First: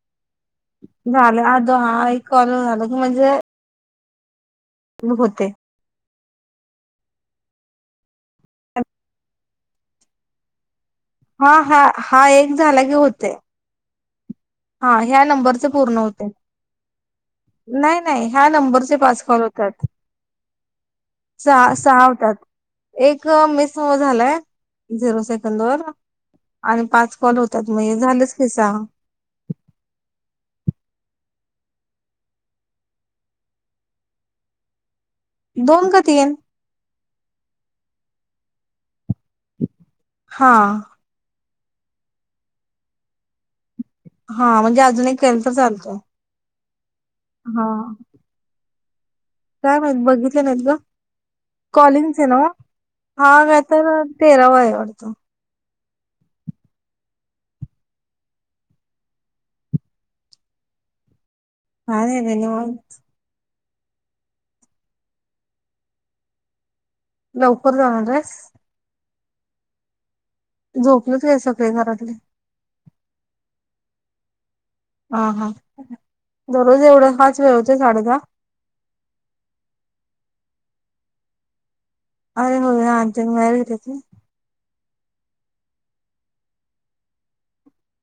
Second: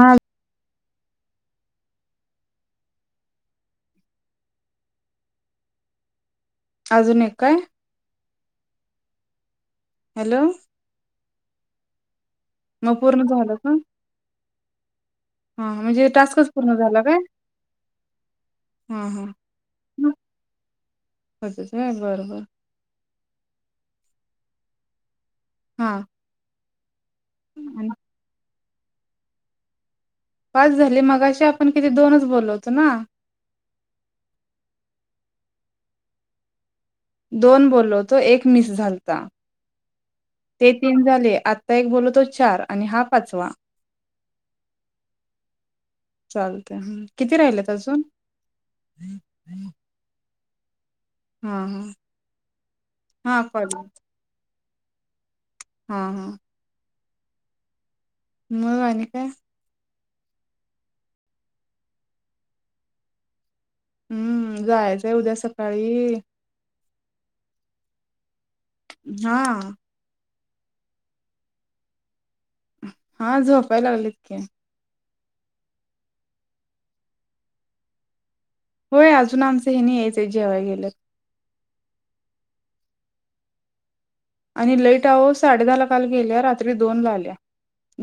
हा. झालं आधोा कॉलून झालं की म्हणजे होते. अजून एक काय? हॅलो. हा हा हा एक झाला की होते. ह. हा ह्या नंबरचे पूर्ण होते. टास्कच पूर्ण झाला काय नाही नाही ह्या नंबरचे हा पास हा कॉल होतात. होतच सहा होय बरं बरं सहावतात. एक मेस झालाय झिरो सेकंद वर हा आणि पाच कोण होतात आणि म्हणजे झालंच कसा? वाच झाली मग अशी आपण किती दोनच बोलवतो ना. दोन का तीन दोन बोललो तो एक मिस झालता हा ते तीन झाले एक बोलोतो चार आणि हा पाचवा हा म्हणजे अजून एक केल तर चालतं चालते किती राहिले अजून काय नाही बघितलं नाहीत ग हा कॉलिंगस आहे ना हा काय तर ते रवायवढतो. हा हा. मवा का? अ देन हम्म जायचंय उद्या सकाळी लवकर जाणारस हा. झोपलच आहे सगळे घरातले हा झोपायला लागले इतके हा हा दररोज एवढं पाच वेळ होत साडे दहा. होय अजून आमचं हे नाही यायचं आहे जेव्हा गेलेत. अरे होर घ आणि लईट आहो साडे दहा ला काल गेल्या रात्री दोन ला आल्या.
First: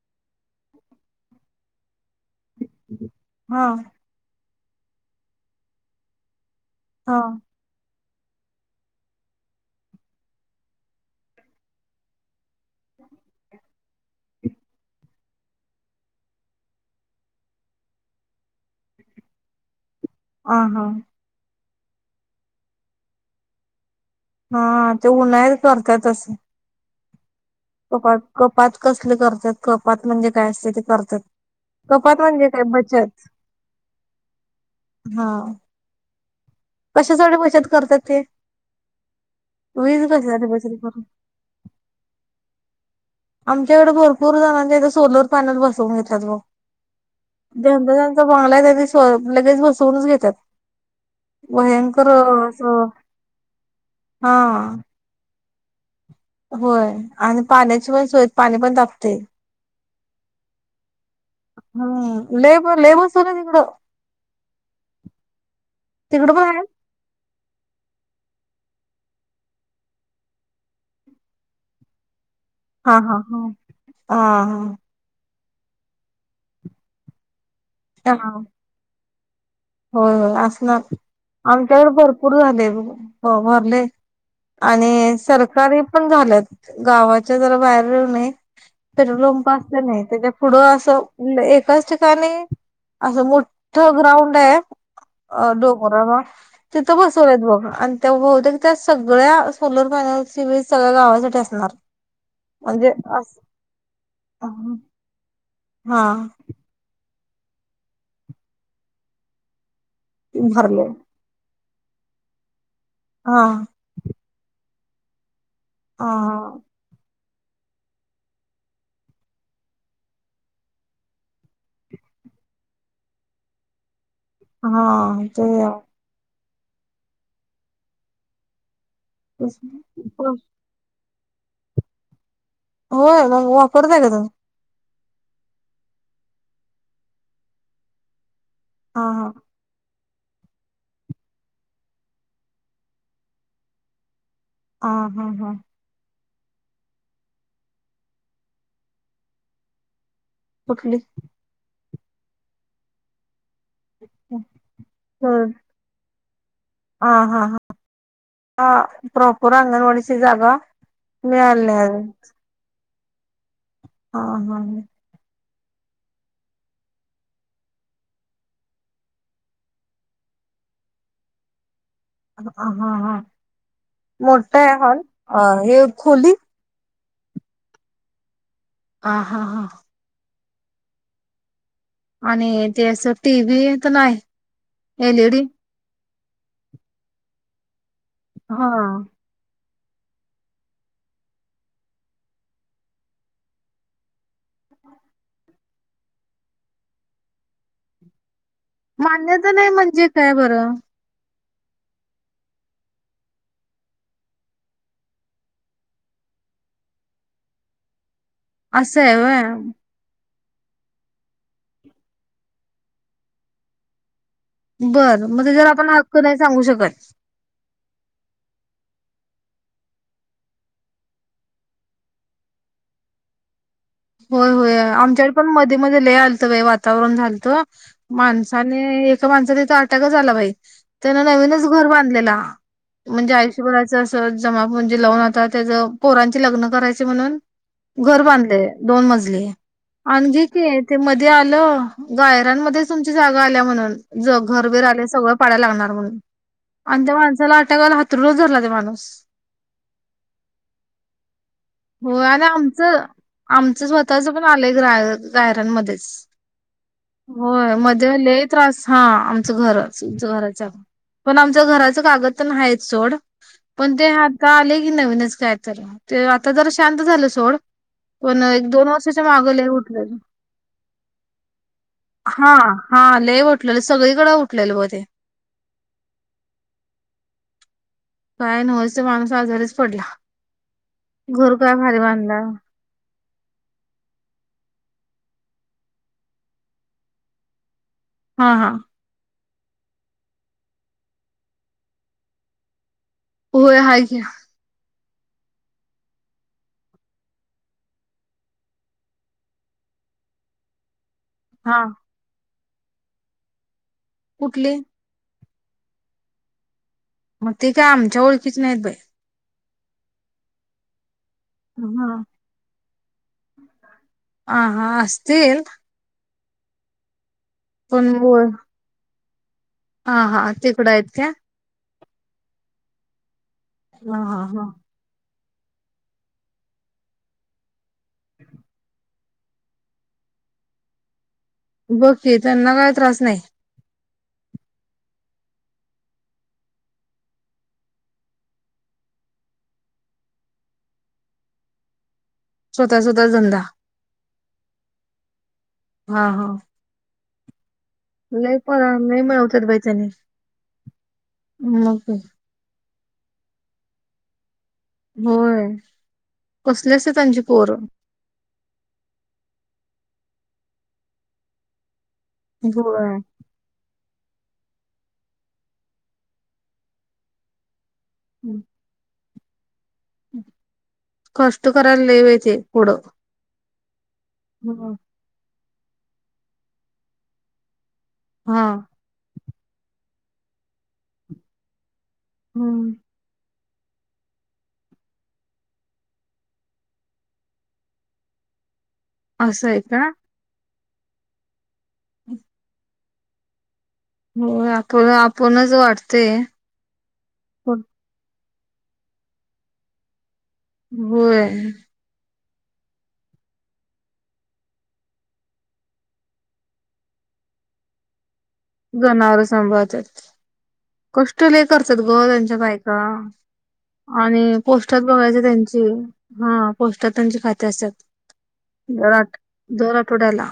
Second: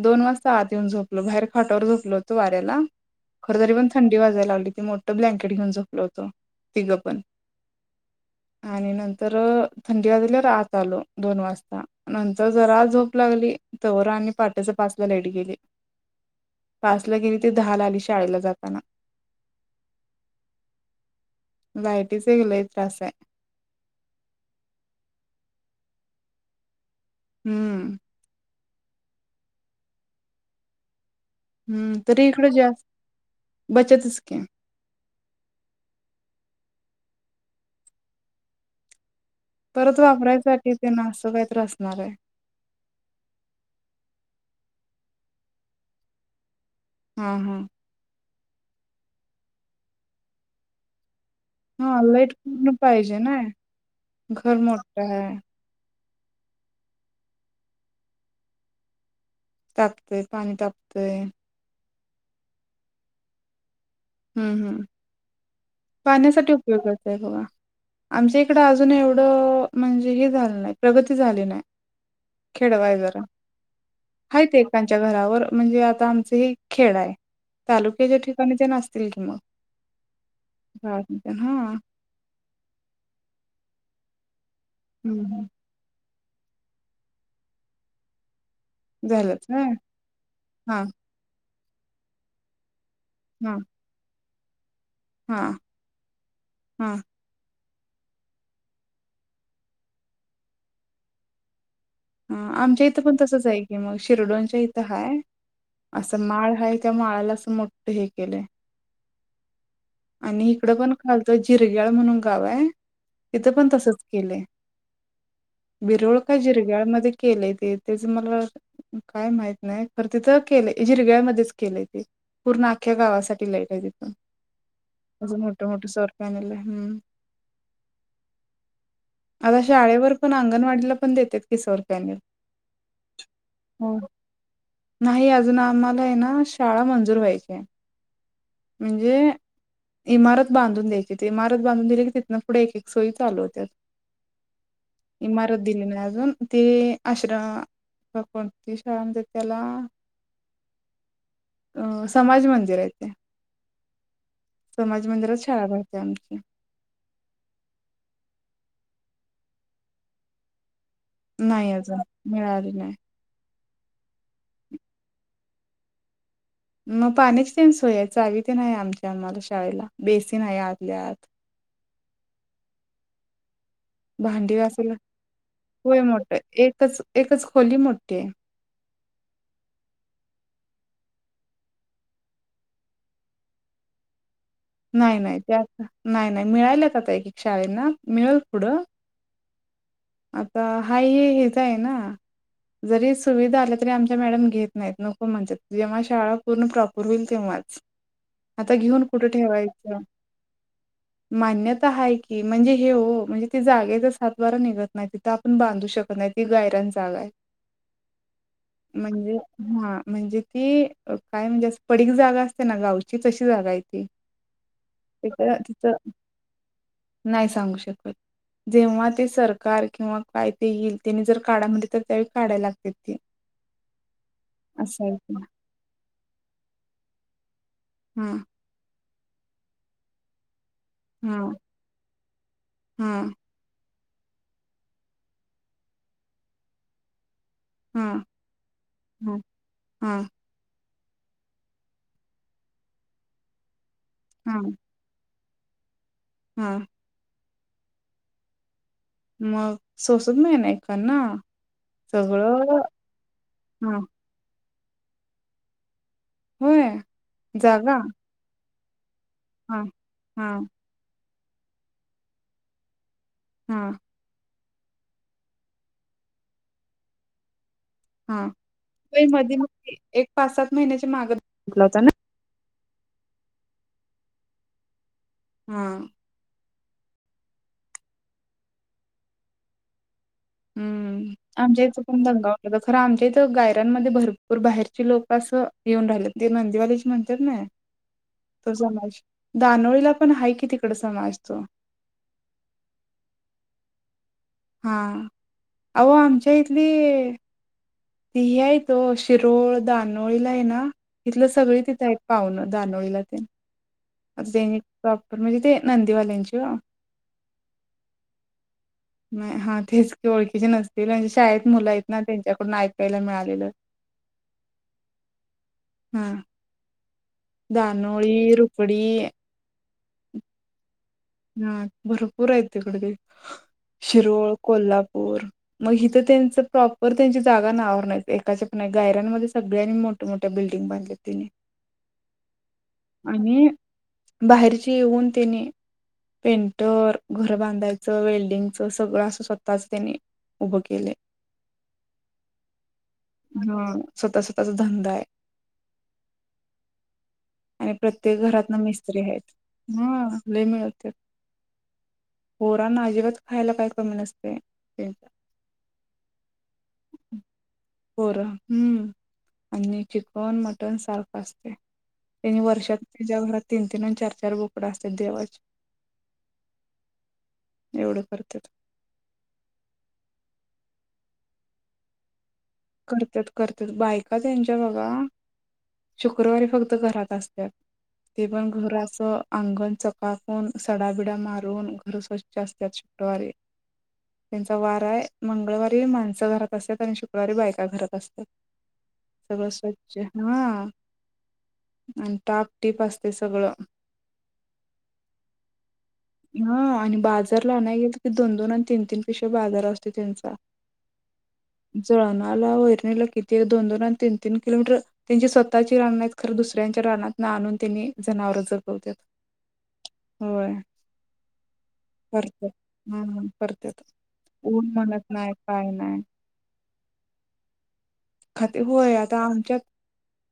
दोन वाजता आत येऊन झोपलो बाहेर खाटावर झोपलो होतो वाऱ्याला खर हा तरी पण थंडी वाजायला लागली ती मोठं ब्लँकेट घेऊन झोपलं होत तिघं हा पण आणि नंतर थंडीला झाल्या आत आलो दोन वाजता. नंतर जरा झोप लागली तर आम् पाटाच्या पाचला लाईट गेली. पास ला गेली ते दहा ला आली शाळेला जाताना ह हा. लायटीच वगलय तास आहे. हा ते उन्हाहीत करतात असं. हम्म. कपात कपात कसले करतात कपात म्हणजे काय असते ते करतात. हम्म कपात तरी म्हणजे इकडं काय जास्त बचत. बचतच की हा कशासाठीडे पैशत करतात ते परत वीज कशासाठी वापरायसाठी बचत ते करू ना असं काहीत्र असणार आहे. आमच्याकडे भरपूर जणांच्या इथे सोलर पॅनल बसवून घेतल्यात ब हा हा ंदा बंगला आहे त्यांनी लगेच बसवूनच घेतात. हा भयंकर लाईट पूर्ण असं हा. हा. होय आणि पाण्याची पण सोय पाणी पण तापते. तापतंय पाणी तापतंय. हम् लय लय बसवल्यात इकडं. हम्म हम्म तिकडं पण पाण्यासाठी आहे. उपयोगाचाय बघा. आमच्या इकडं अजून एवढं म्हणजे हे झालं नाही प्रगती झाली नाही. हा हा खेळवायर हा हा आयत आमच्या घरावर म्हणजे आता आमच हे खेड आहे हा तालुक्याच्या हा, ठिकाणी ज आसतील कि मग होय होय असणार गावात हा आमच्याकडे भरपूर झाले भरले. आणि हम्म हम्म. सरकारी पण झालेत गावाच्या जरा बाहेर येऊ नय पेट्रोल झालंच पंप ना असत नाही त्याच्या पुढं हा असं एकाच ठिकाणी असं मोठ हा तथ ग्राउंड आहे हा डोंगराला तिथ हा बस सरत बघ आणि त्या बहुतेक त्या सगळ्या सोलर पॅनल स व सगळ्या गावासाठी असणार. ह आमच्या म्हणजे इथं पण अस तसच आहे की मग हा शिरडोनच्या इथं हा असं माळ ह त्या माळाला अस मोठं हे केलंय. आणि इकडं भरले पण खालतो जिरग्याळ म्हणून गाव आहे हा तिथं पण तसच केलंय. हा बिरवळ का जिरगाळमध्येध्ये केलंय ते त्याच मला काय माहित नाही खर तिथं केलेय झिरग्यामध्येध्येच केलेय ते. पूर्ण आख्ख्या गावासाठी लईट आहे तिथून हा. असे ते मोठ मोठे सरपानलं हम्म. आता शाळेवर पण अंगणवाडीला पण देतेत किसवरुपयाने [unintelligible] हो वापरतय का ते? नाही अजून आम्हाला आहे ना शाळा मंजूर व्हायची आहे. हा म्हणजे हा इमारत बांधून द्यायची इमारत बांधून दिली की तिथनं पुढे एक एक सोई चालू होत्यात. हा हा हा इमारत दिली नाही अजून ते आश्रम कोणती शाळा म्हणजे त्याला कुठली? अ समाज मंदिरा आहेच ह. समाज मंदिरात शाळा भरते आमची. हा हा हा प्रॉपर अंगणवाडीची जागा मिळाली नाही अजून मिळाली नाही. हा हा. मग पाण्याची तेन सोय आहे चावी तेन आहे आमच्या आम्हाला शाळेला बेसीन आहे आतल्या आत. हा ह भांडी मोठा आहे घासायला हॉल अ हे होय खोली मोठ एकच एकच खोली मोठी आहे. ह हा हा. आणि ते असं टी व्ही तर नाही नाही नाही एलईडी त्या नाही नाही मिळाल्याच आता एक एक शाळेना मिळेल हा पुढं. आता हाय हेच आहे ना. जरी सुविधा आल्या तरी आमच्या मॅडम घेत नाहीत नको म्हणच्यात जेव्हा शाळा पूर्ण प्रॉपर होईल तेव्हाच. आता घेऊन कुठं मान्यता नाही ठेवायचं म्हणजे काय बरं मान्यता आहे की म्हणजे हे हो म्हणजे ते जागेच सात बारा निघत नाही तिथं आपण बांधू शकत नाही ती गायरान जागा आहे. असं आहे म्हणजे व्हय हा म्हणजे कि काय म्हणजे अस पडीक जागा असते ना गावचीच अशी जागा आहे. ती बरं मग तिथं ते जर आपण तिथं हक्क नाही सांगू शकत. नाही सांगू शकत जेव्हा ते सर. कार किंवा काय ते येईल त्याने जर काढा म्हणली तर त्यावेळी काढाला लागते ते. होय होय असं आहे आमच्याकडे ते पण मध्ये मध्ये लले आलत वातावरण झालतं हा माणस. आणि एका माणसा तिथ अटॅकच झाला पाहि. त्यानं हम्म नवीनच घर बांधलेलं म्हणजे हम्म आयुष्य. करायच अस जमा म्हणजे लावून आता त्याच पोरांचे लग्न करायचे म्हणून. घर हम्म बांधले दोन हम्म मजली हम्म आणखी. ते मध्ये आलं गायरांमध्ये तुमच्या जागा आल्या म्हणून ज घरबर आल्या सगळं. पाडय लाणार म्हणून. हा. आणि त्या माणसाला अटाकायला हातरच झारला ते माणूस. मग सोसत नाही नाही काना होय आणि सगळं. आमचं आमचं हा स्वतःच पण आलंय गाय गायरांमध्येच. होय होय जागा मध्ये ल त्रास हा आमचं घर हा तुमच हा घराच्या. पण आमच घराच कागद तर नाही सोड हा पण ते ह आले की नवीनच काय तर ते आता जर शांत झालं सोड. पण हा एक दोन वर्षाच्या म माग मधी लय उठलेलं एक पाच सात महिन्याची माग घेतला होता ना. हा हा लले उठलेलं सगळीकडे उठलेलं म ते हम. काय नव ते माणूस आजारीच पडला. हम्म घर काय आमच्या भारी इथं पण बांधला दंगा हो. खरं आमच्या इथं गायर्यांमध्ये भरपूर बाहेरचे लोक असं येऊन राहिले ते नंदीवालीची म्हणतात नाही. हा हा तो समाज दानोळीला पण आहे कि तिकड समाज तो. होय आहो घ्या. हां अहो आमच्या इथली. ती ह आहे त शिरोळ दानोळीला आहे ना तिथलं सगळी हा तिथं. पाहण दानोळीला ते. आता कुठली त्यांनी प्रॉपर म्हणजे ते नंदीवाल्यांची वा. मग ते काय आमच्या ओळखीच नाहीत बाई. हा तेच क ओळखीचे नसतील म्हणजे शाळेत मुलं आहेत ना त्यांच्याकडून ऐकायला मिळालेलं. ह हां असतील. हम. पण धानोळी होय. रोपडी. हा हा ते कड यत का. हा भरपूर आहेत तिकड हा हा शिरोळ हा कोल्हापूर. मग हिथ त्यांच प्रॉपर त्यांची जागा नाव नाही एकाच्या पण नाही गाऱ्यांमध्ये सगळ्यांनी मोठ मोठ्या बिल्डिंग बांधलेत. तने. बके त्यांना काय त्रास नाही बाहेरचे येऊन त्यांने पेंटर घर बांधायचं वेल्डिंगच सगळं असं स्वतःच त्यानी. उभ केले. [inaudible] स्वतः स्वतः धंदा हा. स्वतः स्वतःचा धंदा आहे हा हा. आणि प्रत्येक नाही घरातन पण नाही मिस्त्री आहेत. मिळवतात बाई त्यानी हा मग. पोरा ना अजिबात खायला काय कमी न असते. होय कसले असते त्यांची पोर. पोरम हम्म आणि चिकन मटण सारखं असते. त्यांनी वर्षात होय त्यांच्या घरात तीन तीन आणि चार चार बुकडं असतात देवाचे. एवढं करते. कष्टकरा लवैते इपड. करतात करत बायका त्यांच्या बघा शुक्रवारी फक्त घरात असतात. ते हा पण घराच अंगण चकाकून सडाबिडा मारून घर स्वच्छ. जास्त. हम्म शुक्रवारी त्यांचा वारा आहे मंगळवारी माणसं घरात असत आणि शुक्रवारी बायक. का घरात असत असं सगळं आहे का स्वच्छ हा आणि टाप टीप असते सगळं हो आपण आपणच वाटतेय हा आणि बाजारला नाही गेल की दोन दोन आणि तीन तीन पेक्षा बाजार असतेो त्यांचा होय जळणाला वैरणीलं किती दोन दोन आणि तीन तीन किलोमीटर त्यांची स्वतःची राना खरं दुसऱ्यांच्या रानात ना आणून त्यांनी जनावर जप जाणार संभवत कष्ट ले करतात ग त्यांच्या करत्यात बायका हम्म करत्यात आणि ऊन पोस्टर म्हणत बघायच नाही त्यांची काय नाही हा पौष्टातांचे खाते असतात खाते होय दर आता दर आठवड्याला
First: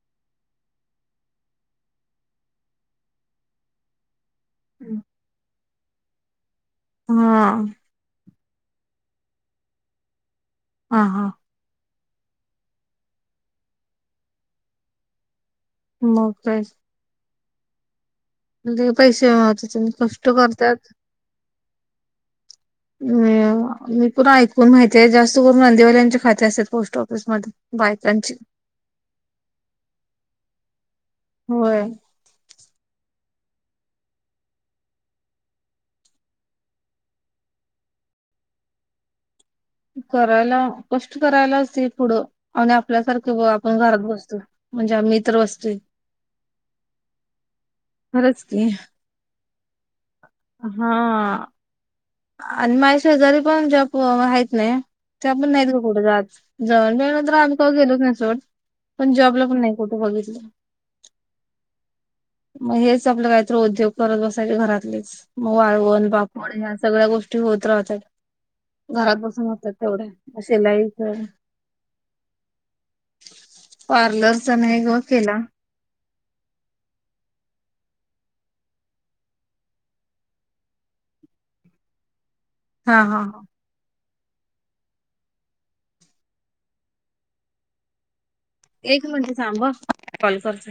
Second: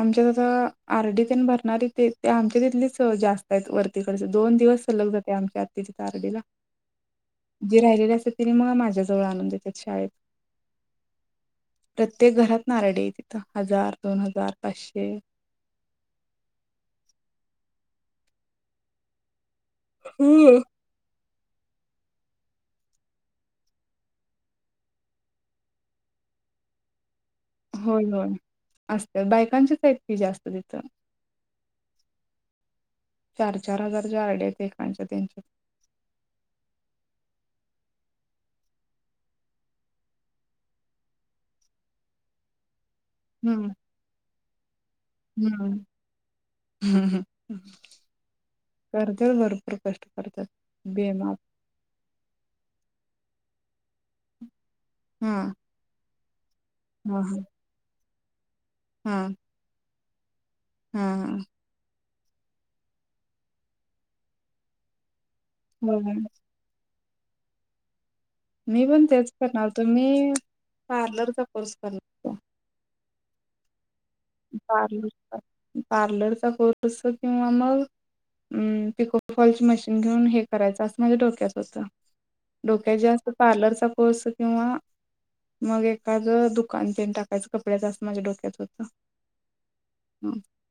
आमच्या आ आरडी भरणारी तेे ते आमच्या तिथलीच जास्त आहेत वर्क दोन दिवस सलग जाते आमच्या आ तिच्या तारडीला हा जे राहिलेले असते तिने मग माझ्याजवळ आणून देतेेत शाळेत हा हा प्रत्येक घरात नाराडी तिथं हजार दोन हजार पाचशे म का म्हण पैसे मते कष्ट हम्म. करतात ह मी पुन्हा ऐकून माहितीय जास्त करून नंदेवाल्या यांच्या खाते असतात पोस्ट ऑफिसमध्येध्ये होय होय असते बायकांचीच आहेत की जास्त तिथं होय चार चार हजारच्या आयडिया एणच्या त्यांच्या करायला कष्ट करायलाचते पुढं आणि आपल्यासारखं कि बा हम्म आपण घरात बसतो म्हणजे आम्ही इतर बसतो हम् हम हम् खरंच की गरज भरपूर कष्ट करत्यात हा बेमार आणि माझ्या शेजारी पण ज्या आहेतत नाही त्या पण हां, नाहीत का कुठं जाात जऊण हां, पेलं तर हां, आम्ही गेलोच नाही सोट पण जॉबला पण नाही कुठे बघितलं हा हा मग हेच आपलं काहीत उद्योग करत बसायचे घरातलेच वाळवण होय. पापड ह्या सगळ्या गोष्टी होत राहत मी पण घरात तेच बसून करणार होतात होतो. तेवढ्या मी असेलाई पार्लरचा कोर्स करणार होतो. पार्लर पार्लर पार्लरचा कोर्स किंवा मग म पिकोफॉल मशीन घेऊन हे करायचं असं माझ्या डोक्याच होतं डोक्यात हा हा जास्त हा पार्लरचा पोर्स किंवा मग एखादं दुकानत टाकायचं कपड्याच असं माझ्या डोक्यात होत म्हणजे सांब कॉलसचं